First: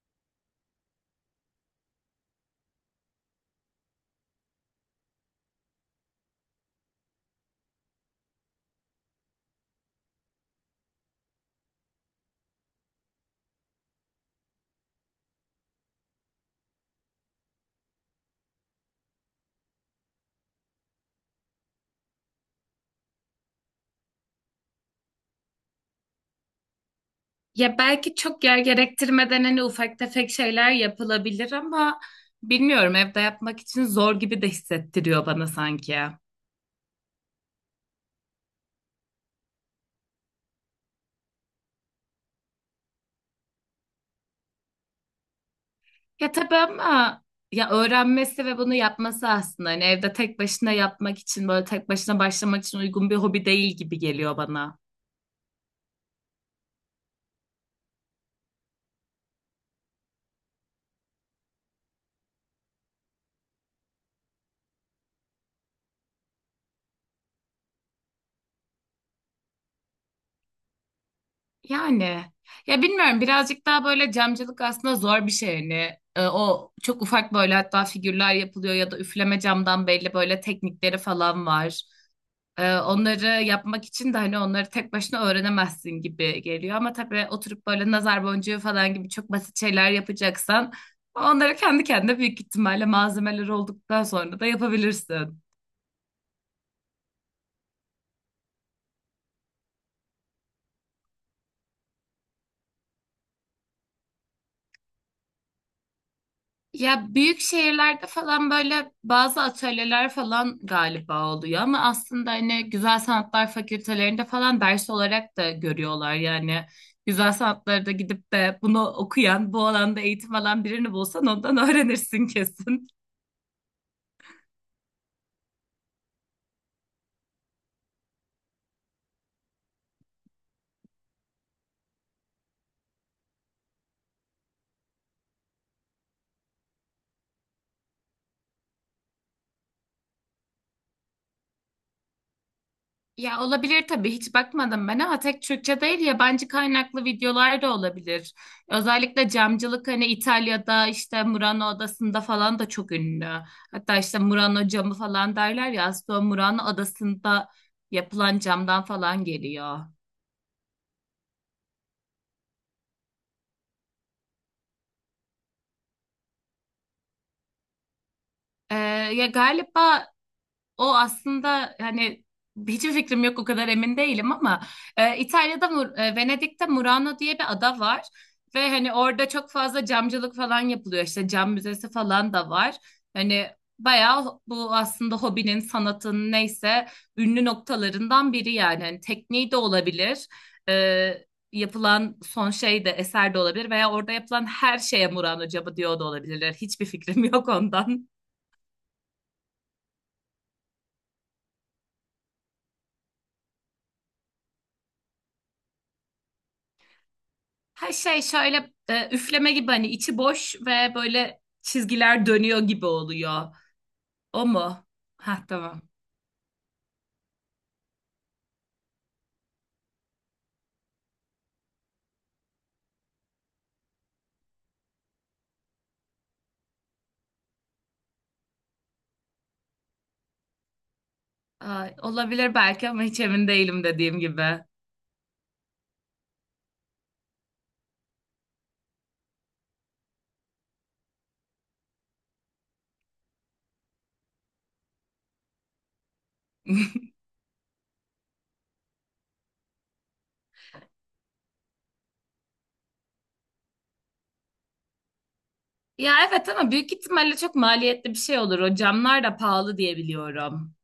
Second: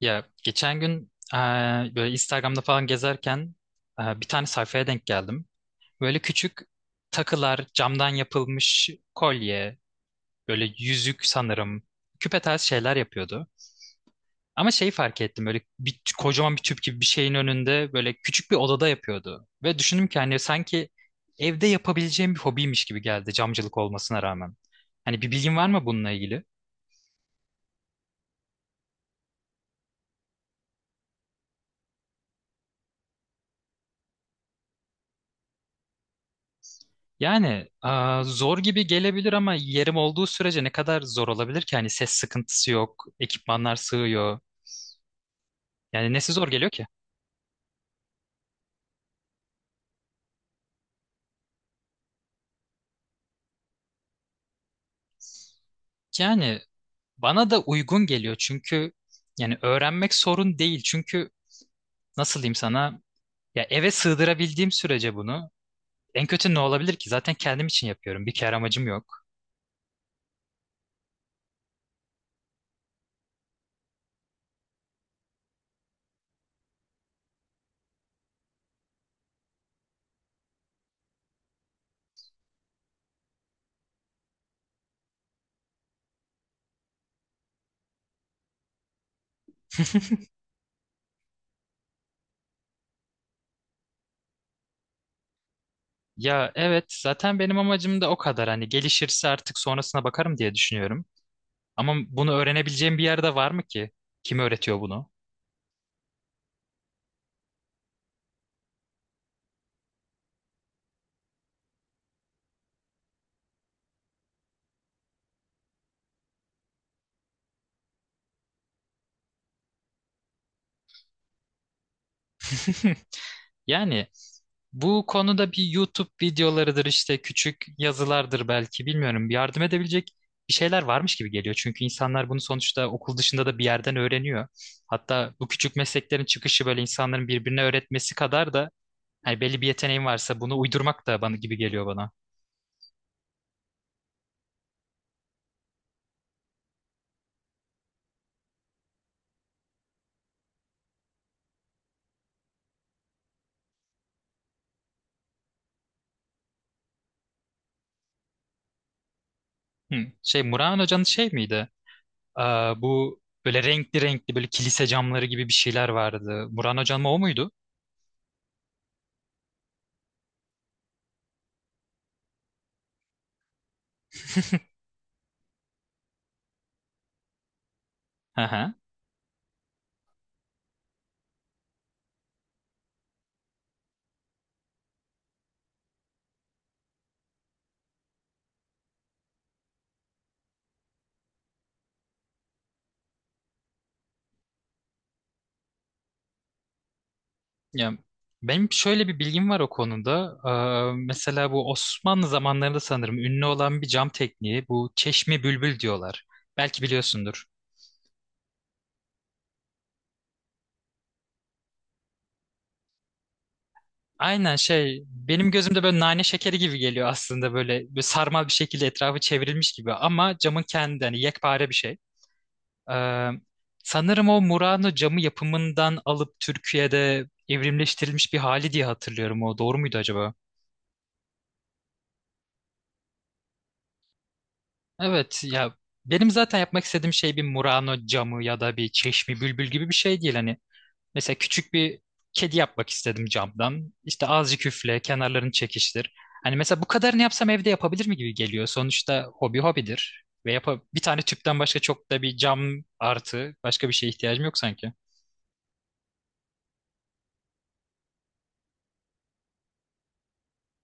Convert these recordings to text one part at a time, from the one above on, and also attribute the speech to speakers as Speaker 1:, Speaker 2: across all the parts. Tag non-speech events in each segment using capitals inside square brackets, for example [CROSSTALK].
Speaker 1: Ya geçen gün böyle Instagram'da falan gezerken bir tane sayfaya denk geldim. Böyle küçük takılar, camdan yapılmış kolye, böyle yüzük sanırım, küpe tarzı şeyler yapıyordu. Ama şeyi fark ettim böyle bir, kocaman bir tüp gibi bir şeyin önünde böyle küçük bir odada yapıyordu. Ve düşündüm ki hani sanki evde yapabileceğim bir hobiymiş gibi geldi camcılık olmasına rağmen. Hani bir bilgin var mı bununla ilgili?
Speaker 2: Ya belki çok yer gerektirmeden hani ufak tefek şeyler yapılabilir ama bilmiyorum, evde yapmak için zor gibi de hissettiriyor bana sanki.
Speaker 1: Yani zor gibi gelebilir ama yerim olduğu sürece ne kadar zor olabilir ki? Hani ses sıkıntısı yok, ekipmanlar sığıyor. Yani nesi
Speaker 2: Ya
Speaker 1: zor
Speaker 2: tabii
Speaker 1: geliyor ki?
Speaker 2: ama ya öğrenmesi ve bunu yapması, aslında hani evde tek başına yapmak için, böyle tek başına başlamak için uygun bir hobi değil gibi geliyor bana.
Speaker 1: Yani bana da uygun geliyor çünkü yani öğrenmek sorun değil. Çünkü nasıl diyeyim sana? Ya eve sığdırabildiğim sürece bunu en kötü ne olabilir ki? Zaten kendim için yapıyorum. Bir kere amacım yok.
Speaker 2: Yani ya bilmiyorum, birazcık daha böyle camcılık aslında zor bir şey hani. O çok ufak böyle, hatta figürler yapılıyor ya da üfleme camdan belli böyle teknikleri falan var. Onları yapmak için de hani onları tek başına öğrenemezsin gibi geliyor, ama tabii oturup böyle nazar boncuğu falan gibi çok basit şeyler yapacaksan, onları kendi kendine büyük ihtimalle malzemeler olduktan sonra da yapabilirsin.
Speaker 1: Ya evet zaten benim amacım da o kadar. Hani gelişirse artık sonrasına bakarım diye düşünüyorum. Ama bunu öğrenebileceğim bir yerde var mı ki? Kim öğretiyor bunu?
Speaker 2: Ya büyük şehirlerde falan böyle bazı atölyeler falan galiba oluyor ama aslında hani Güzel Sanatlar Fakültelerinde falan ders olarak da görüyorlar. Yani güzel sanatlarda gidip de bunu okuyan, bu alanda eğitim alan birini bulsan ondan öğrenirsin [LAUGHS] kesin.
Speaker 1: [LAUGHS] Yani bu konuda bir YouTube videolarıdır işte küçük yazılardır belki bilmiyorum. Yardım edebilecek bir şeyler varmış gibi geliyor. Çünkü insanlar bunu sonuçta okul dışında da bir yerden öğreniyor. Hatta bu küçük mesleklerin çıkışı böyle insanların birbirine öğretmesi kadar da hani belli bir yeteneğin varsa bunu uydurmak da bana gibi geliyor bana.
Speaker 2: Ya olabilir tabii, hiç bakmadım ben, ama tek Türkçe değil, yabancı kaynaklı videolar da olabilir. Özellikle camcılık hani İtalya'da, işte Murano Adası'nda falan da çok ünlü. Hatta işte Murano camı falan derler ya, aslında o Murano Adası'nda yapılan camdan falan geliyor.
Speaker 1: Hı. Şey Muran Hoca'nın şey miydi? Bu böyle renkli renkli böyle kilise camları gibi bir şeyler vardı. Muran Hoca'nın o muydu?
Speaker 2: Ee, ya galiba o aslında hani, hiçbir fikrim yok, o kadar emin değilim ama İtalya'da, Venedik'te Murano diye bir ada var
Speaker 1: Hı
Speaker 2: ve
Speaker 1: hı.
Speaker 2: hani orada çok fazla camcılık falan yapılıyor, işte cam müzesi falan da var. Hani bayağı bu aslında hobinin, sanatın, neyse ünlü noktalarından biri yani, hani tekniği de olabilir. e, yapılan son şey de, eser de olabilir, veya orada yapılan her şeye Murano camı diyor da olabilirler. Hiçbir fikrim yok
Speaker 1: Ya
Speaker 2: ondan.
Speaker 1: benim şöyle bir bilgim var o konuda. Mesela bu Osmanlı zamanlarında sanırım ünlü olan bir cam tekniği bu çeşme bülbül diyorlar. Belki biliyorsundur.
Speaker 2: Her şey şöyle üfleme gibi, hani içi boş ve böyle çizgiler dönüyor gibi oluyor. O
Speaker 1: Aynen
Speaker 2: mu?
Speaker 1: şey
Speaker 2: Ha,
Speaker 1: benim gözümde
Speaker 2: tamam.
Speaker 1: böyle nane şekeri gibi geliyor aslında böyle, böyle sarmal bir şekilde etrafı çevrilmiş gibi ama camın kendi hani yekpare bir şey. Ee, sanırım o Murano camı yapımından alıp Türkiye'de evrimleştirilmiş bir hali diye hatırlıyorum o doğru muydu acaba?
Speaker 2: Ay, olabilir belki ama hiç emin değilim, dediğim gibi.
Speaker 1: Evet ya benim zaten yapmak istediğim şey bir Murano camı ya da bir çeşmi bülbül gibi bir şey değil hani. Mesela küçük bir kedi yapmak istedim camdan. İşte azıcık üfle, kenarlarını çekiştir. Hani mesela bu kadarını yapsam evde yapabilir mi gibi geliyor. Sonuçta hobi hobidir. Ve yapa bir tane tüpten başka çok da bir cam artı başka bir şeye ihtiyacım yok sanki.
Speaker 2: Ya evet ama büyük ihtimalle çok maliyetli bir şey olur. O camlar da pahalı diye biliyorum.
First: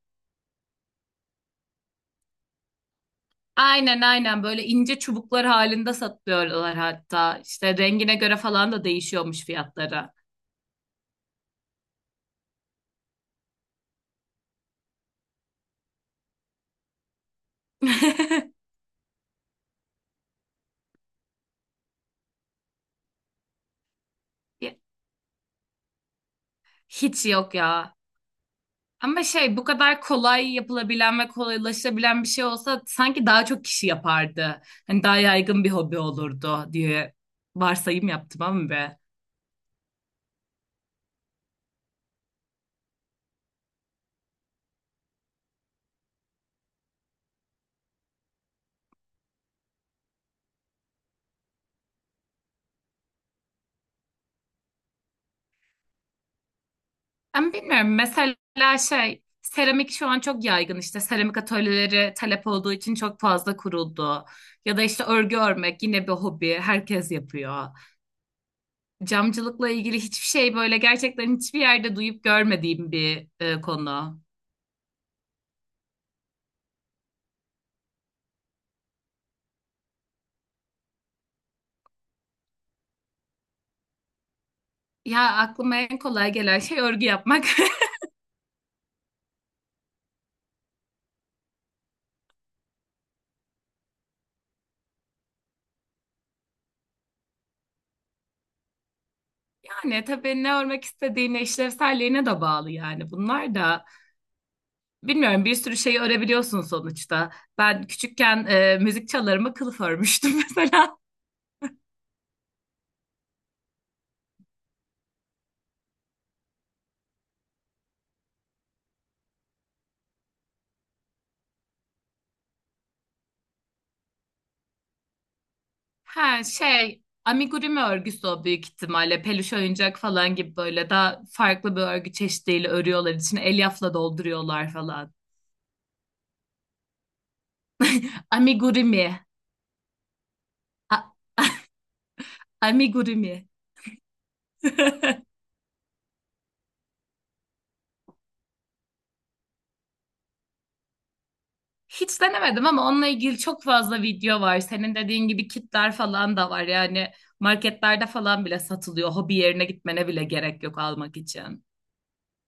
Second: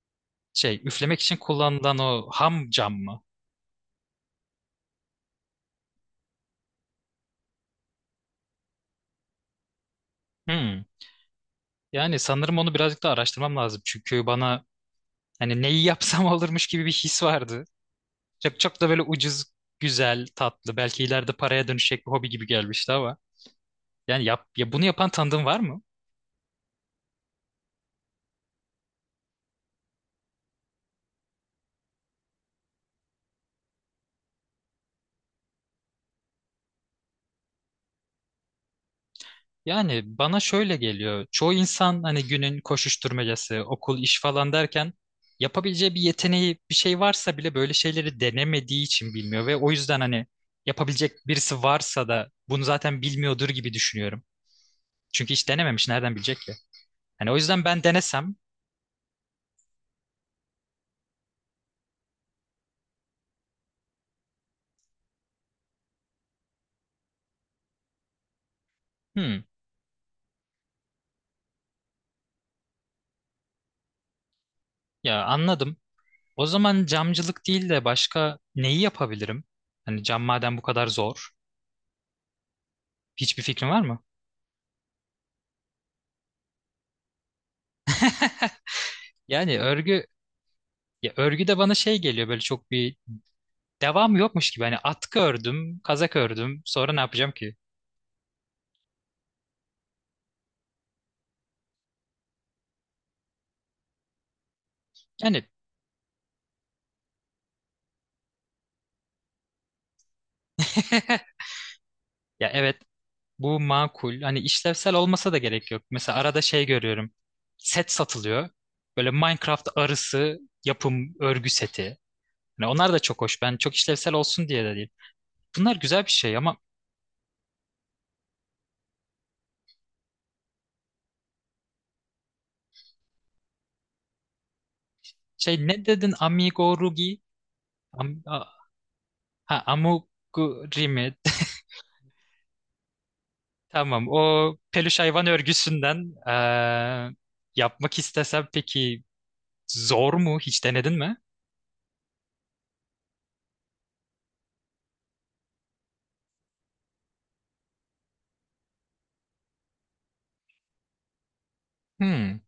Speaker 1: Şey üflemek için kullanılan o ham cam mı?
Speaker 2: Aynen, aynen, böyle ince çubuklar halinde satıyorlar hatta. İşte rengine göre falan da değişiyormuş fiyatları.
Speaker 1: Hmm. Yani sanırım onu birazcık daha araştırmam lazım. Çünkü bana hani neyi yapsam [LAUGHS] olurmuş gibi bir his vardı. Çok
Speaker 2: [LAUGHS]
Speaker 1: çok da böyle ucuz, güzel, tatlı, belki ileride paraya dönüşecek bir hobi gibi gelmişti ama. Yani yap, ya bunu yapan tanıdığın var mı?
Speaker 2: Hiç yok ya. Ama şey, bu kadar kolay yapılabilen ve kolaylaşabilen bir şey olsa sanki daha çok kişi yapardı. Hani daha yaygın bir hobi olurdu diye varsayım yaptım ama be.
Speaker 1: Yani bana şöyle geliyor. Çoğu insan hani günün koşuşturmacası, okul, iş falan derken yapabileceği bir yeteneği, bir şey varsa bile böyle şeyleri denemediği için bilmiyor ve o yüzden hani yapabilecek birisi varsa da bunu zaten bilmiyordur gibi düşünüyorum. Çünkü hiç denememiş, nereden bilecek ki? Hani o
Speaker 2: Ama
Speaker 1: yüzden ben
Speaker 2: bilmiyorum,
Speaker 1: denesem,
Speaker 2: mesela şey, seramik şu an çok yaygın, işte seramik atölyeleri talep olduğu için çok fazla kuruldu. Ya da işte örgü örmek, yine bir hobi, herkes yapıyor.
Speaker 1: hmm,
Speaker 2: Camcılıkla ilgili hiçbir şey, böyle gerçekten hiçbir yerde duyup görmediğim bir konu.
Speaker 1: ya anladım. O zaman camcılık değil de başka neyi yapabilirim? Hani cam madem bu kadar zor. Hiçbir fikrin var mı?
Speaker 2: Ya aklıma en kolay gelen şey örgü yapmak. [LAUGHS]
Speaker 1: [LAUGHS] Yani örgü ya örgü de bana şey geliyor böyle çok bir devamı yokmuş gibi. Hani atkı ördüm, kazak ördüm. Sonra ne yapacağım ki?
Speaker 2: Yani tabii ne örmek istediğine, işlevselliğine de bağlı yani, bunlar da.
Speaker 1: Yani
Speaker 2: Bilmiyorum, bir sürü şeyi örebiliyorsun sonuçta. Ben küçükken müzik çalarıma kılıf örmüştüm [LAUGHS] mesela.
Speaker 1: [LAUGHS] ya evet bu makul. Hani işlevsel olmasa da gerek yok. Mesela arada şey görüyorum. Set satılıyor. Böyle Minecraft arısı yapım örgü seti. Yani onlar da çok hoş. Ben çok işlevsel olsun diye de değil. Bunlar güzel bir şey
Speaker 2: Ha,
Speaker 1: ama
Speaker 2: şey, amigurumi örgüsü o büyük ihtimalle. Peluş oyuncak falan gibi, böyle daha farklı bir örgü çeşidiyle örüyorlar. İçine elyafla dolduruyorlar falan.
Speaker 1: şey ne dedin? Amigurumi? Am, a-
Speaker 2: Amigurumi.
Speaker 1: ha, amigurumi.
Speaker 2: A-
Speaker 1: [LAUGHS]
Speaker 2: amigurumi.
Speaker 1: Tamam. O peluş
Speaker 2: [LAUGHS]
Speaker 1: hayvan örgüsünden yapmak istesem peki zor mu? Hiç denedin mi?
Speaker 2: Hiç denemedim ama onunla ilgili çok fazla video var. Senin dediğin gibi kitler falan da var. Yani marketlerde falan bile satılıyor. Hobi yerine gitmene bile gerek yok almak için.
Speaker 1: Hmm.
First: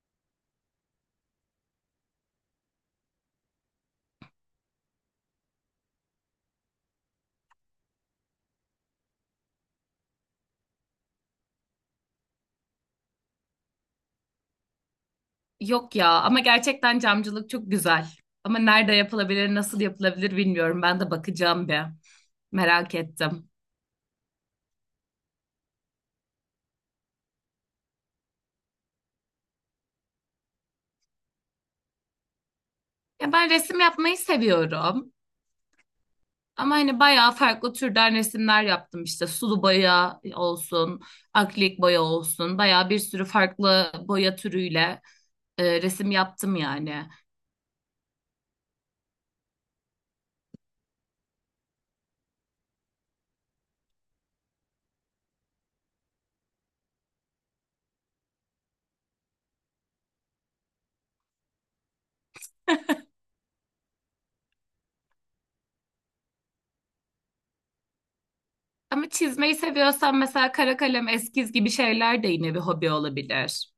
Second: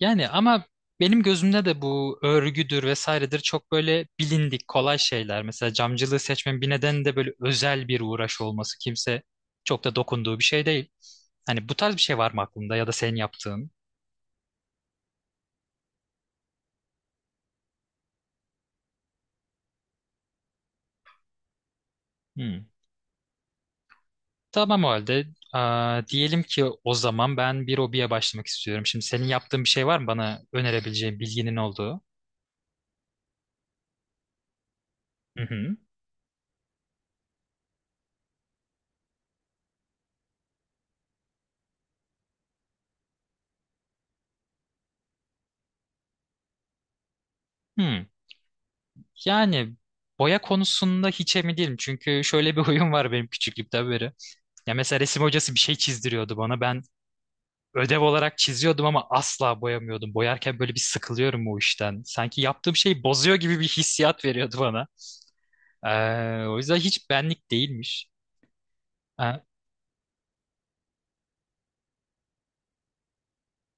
Speaker 1: Yani ama benim gözümde de bu örgüdür vesairedir çok böyle bilindik kolay şeyler. Mesela camcılığı seçmemin bir nedeni de böyle özel bir uğraş olması. Kimse çok da dokunduğu bir şey değil. Hani bu tarz bir şey var mı aklında ya da senin yaptığın?
Speaker 2: Yok ya, ama gerçekten camcılık çok güzel. Ama nerede yapılabilir, nasıl yapılabilir bilmiyorum. Ben de bakacağım bir.
Speaker 1: Hmm.
Speaker 2: Merak ettim.
Speaker 1: Tamam o halde. Diyelim ki o zaman ben bir hobiye başlamak istiyorum. Şimdi senin yaptığın bir şey var mı bana önerebileceğin bilginin olduğu?
Speaker 2: Ya ben resim yapmayı seviyorum.
Speaker 1: Hı hı.
Speaker 2: Ama hani bayağı farklı türden resimler yaptım, işte sulu boya olsun, akrilik boya olsun. Bayağı bir sürü farklı boya türüyle resim yaptım yani.
Speaker 1: Hmm. Yani boya konusunda hiç emin değilim. Çünkü şöyle bir [LAUGHS] huyum var benim küçüklükten beri. Ya mesela resim hocası bir şey çizdiriyordu bana. Ben ödev olarak çiziyordum ama asla boyamıyordum. Boyarken böyle bir sıkılıyorum o işten. Sanki yaptığım şeyi bozuyor gibi bir hissiyat veriyordu bana. O yüzden hiç benlik değilmiş.
Speaker 2: Ama
Speaker 1: Ha,
Speaker 2: çizmeyi seviyorsan mesela kara kalem, eskiz gibi şeyler de yine bir hobi olabilir.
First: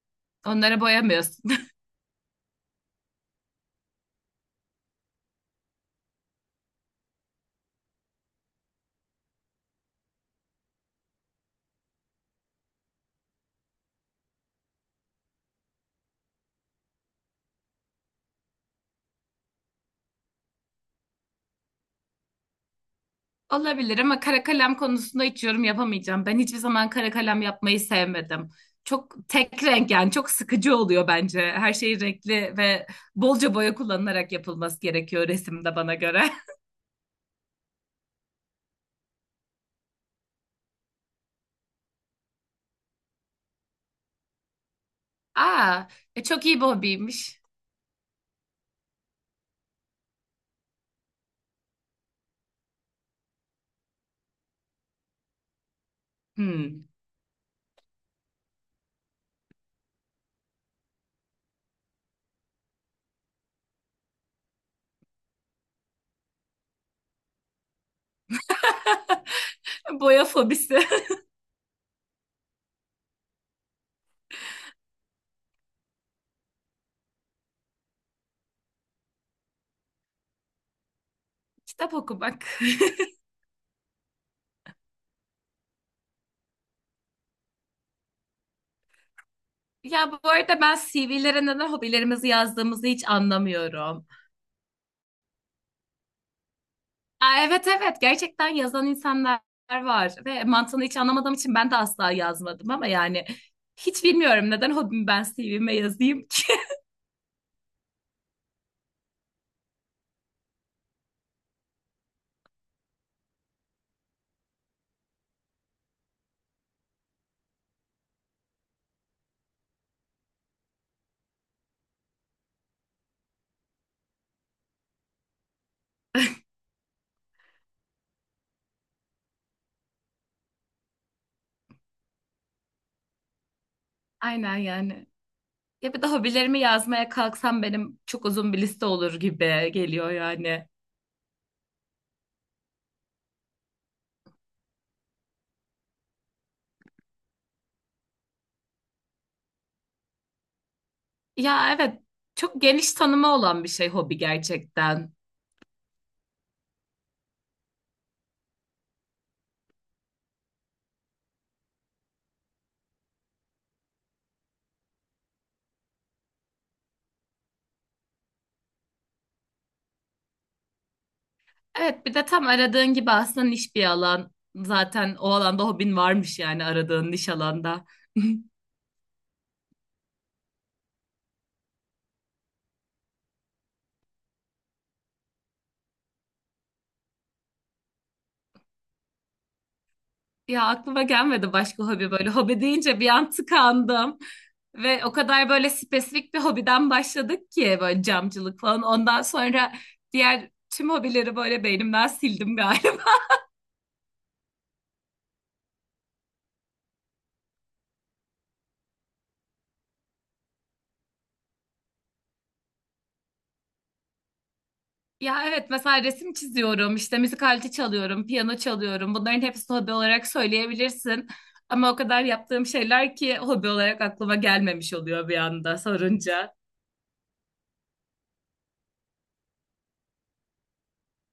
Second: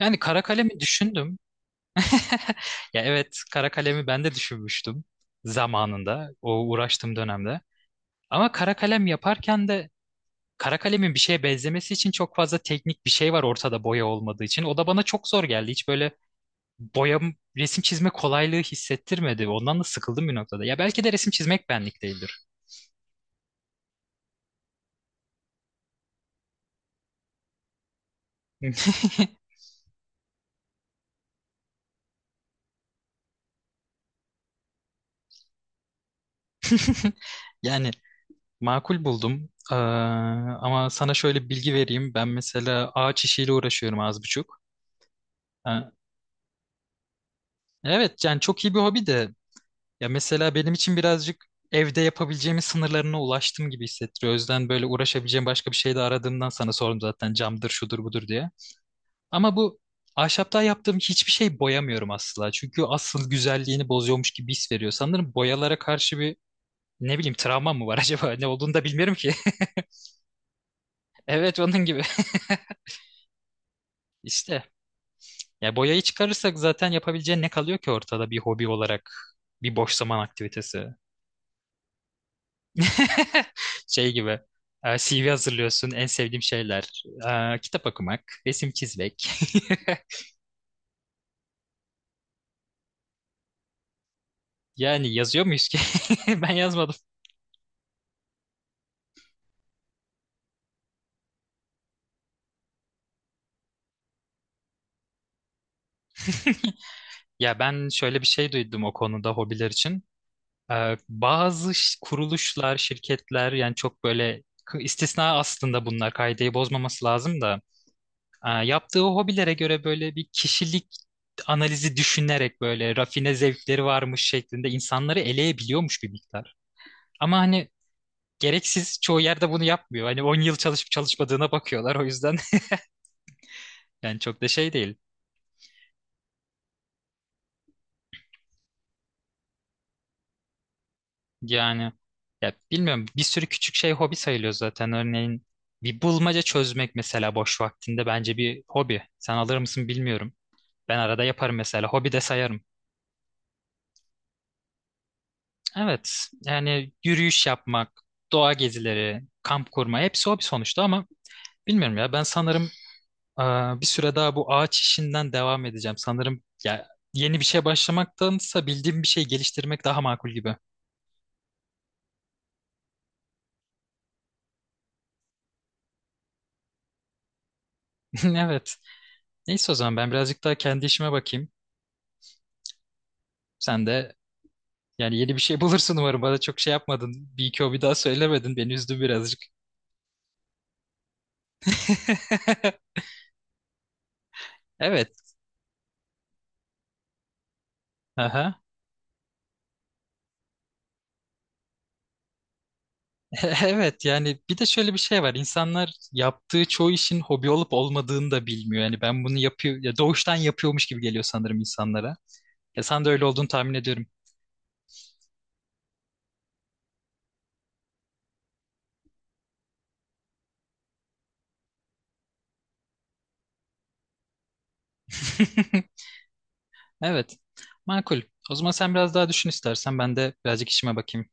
Speaker 1: yani kara kalemi
Speaker 2: Onları
Speaker 1: düşündüm.
Speaker 2: boyamıyorsun. [LAUGHS]
Speaker 1: [LAUGHS] Ya evet kara kalemi ben de düşünmüştüm zamanında o uğraştığım dönemde. Ama kara kalem yaparken de kara kalemin bir şeye benzemesi için çok fazla teknik bir şey var ortada boya olmadığı için. O da bana çok zor geldi. Hiç böyle boya resim çizme kolaylığı hissettirmedi. Ondan da sıkıldım bir noktada. Ya belki de resim çizmek benlik değildir.
Speaker 2: Olabilir, ama kara kalem konusunda hiç yorum yapamayacağım. Ben hiçbir zaman kara kalem yapmayı sevmedim. Çok tek renk, yani çok sıkıcı oluyor bence. Her şey renkli ve bolca boya kullanılarak yapılması gerekiyor resimde, bana göre.
Speaker 1: [LAUGHS] Yani makul buldum. Ama sana şöyle bir bilgi vereyim. Ben mesela ağaç işiyle uğraşıyorum az buçuk.
Speaker 2: Aa,
Speaker 1: Ha,
Speaker 2: çok iyi bir hobiymiş.
Speaker 1: evet yani çok iyi bir hobi de ya mesela benim için birazcık evde yapabileceğimin sınırlarına ulaştım gibi hissettiriyor. O yüzden böyle uğraşabileceğim başka bir şey de aradığımdan sana
Speaker 2: Hmm.
Speaker 1: sordum zaten camdır şudur budur diye. Ama bu ahşaptan yaptığım hiçbir şey boyamıyorum asla. Çünkü asıl güzelliğini bozuyormuş gibi his veriyor. Sanırım boyalara karşı bir ne bileyim travma mı var [LAUGHS] acaba? Ne olduğunu da bilmiyorum ki. [LAUGHS]
Speaker 2: [LAUGHS] Boya fobisi.
Speaker 1: Evet onun gibi. [LAUGHS] İşte. Ya boyayı çıkarırsak zaten yapabileceğin ne kalıyor ki ortada bir hobi olarak? Bir boş zaman aktivitesi.
Speaker 2: [LAUGHS] Kitap okumak. [LAUGHS]
Speaker 1: [LAUGHS] Şey gibi. CV hazırlıyorsun. En sevdiğim şeyler. Kitap okumak, resim çizmek. [LAUGHS]
Speaker 2: Ya bu arada ben CV'lere neden hobilerimizi yazdığımızı hiç anlamıyorum.
Speaker 1: Yani yazıyor muyuz ki? [LAUGHS] Ben yazmadım.
Speaker 2: Aa, evet, evet, gerçekten yazan insanlar var ve mantığını hiç anlamadığım için ben de asla yazmadım, ama yani hiç bilmiyorum neden hobimi ben CV'me yazayım ki.
Speaker 1: Ya ben şöyle bir şey duydum o konuda hobiler için. Bazı kuruluşlar, şirketler yani çok böyle istisna aslında bunlar kaideyi bozmaması lazım da yaptığı hobilere göre böyle bir kişilik analizi düşünerek böyle rafine zevkleri varmış şeklinde insanları eleyebiliyormuş bir miktar. Ama hani gereksiz. Çoğu yerde bunu yapmıyor. Hani 10 yıl çalışıp çalışmadığına bakıyorlar o yüzden. [LAUGHS] Yani
Speaker 2: [LAUGHS]
Speaker 1: çok da
Speaker 2: Aynen
Speaker 1: şey değil.
Speaker 2: yani. Ya bir de hobilerimi yazmaya kalksam benim çok uzun bir liste olur gibi geliyor yani.
Speaker 1: Yani ya bilmiyorum bir sürü küçük şey hobi sayılıyor zaten. Örneğin bir bulmaca çözmek mesela boş vaktinde bence bir hobi. Sen alır mısın bilmiyorum. Ben arada yaparım
Speaker 2: Ya
Speaker 1: mesela.
Speaker 2: evet,
Speaker 1: Hobi de sayarım.
Speaker 2: çok geniş tanımı olan bir şey hobi gerçekten.
Speaker 1: Evet yani yürüyüş yapmak, doğa gezileri, kamp kurma hepsi hobi sonuçta ama bilmiyorum ya ben sanırım bir süre daha bu ağaç işinden devam edeceğim. Sanırım ya yeni bir şey başlamaktansa bildiğim bir şey geliştirmek daha makul gibi.
Speaker 2: Evet, bir de tam aradığın gibi aslında niş bir alan. Zaten o alanda hobin varmış, yani aradığın niş alanda.
Speaker 1: [LAUGHS]
Speaker 2: [LAUGHS]
Speaker 1: Evet. Neyse o zaman ben birazcık daha kendi işime bakayım. Sen de yani yeni bir şey [LAUGHS] bulursun umarım. Bana çok şey yapmadın. Bir iki hobi daha söylemedin. Beni üzdü birazcık.
Speaker 2: Ya aklıma gelmedi başka hobi böyle. Hobi deyince
Speaker 1: [LAUGHS]
Speaker 2: bir an tıkandım. Ve o
Speaker 1: Evet.
Speaker 2: kadar böyle spesifik bir hobiden başladık ki, böyle
Speaker 1: Aha.
Speaker 2: camcılık falan. Ondan sonra diğer tüm hobileri böyle beynimden sildim galiba.
Speaker 1: [LAUGHS] Evet yani bir de şöyle bir şey var. İnsanlar yaptığı çoğu işin hobi olup olmadığını da bilmiyor. Yani ben bunu yapıyor ya doğuştan yapıyormuş gibi geliyor sanırım insanlara. Ya sen de öyle olduğunu tahmin ediyorum.
Speaker 2: Ya evet, mesela resim çiziyorum, işte müzik aleti çalıyorum, piyano çalıyorum. Bunların hepsini hobi olarak söyleyebilirsin. Ama o kadar yaptığım şeyler ki, hobi olarak aklıma gelmemiş oluyor bir anda
Speaker 1: [LAUGHS]
Speaker 2: sorunca.
Speaker 1: Evet. Makul. O zaman sen biraz daha düşün istersen. Ben de birazcık işime bakayım.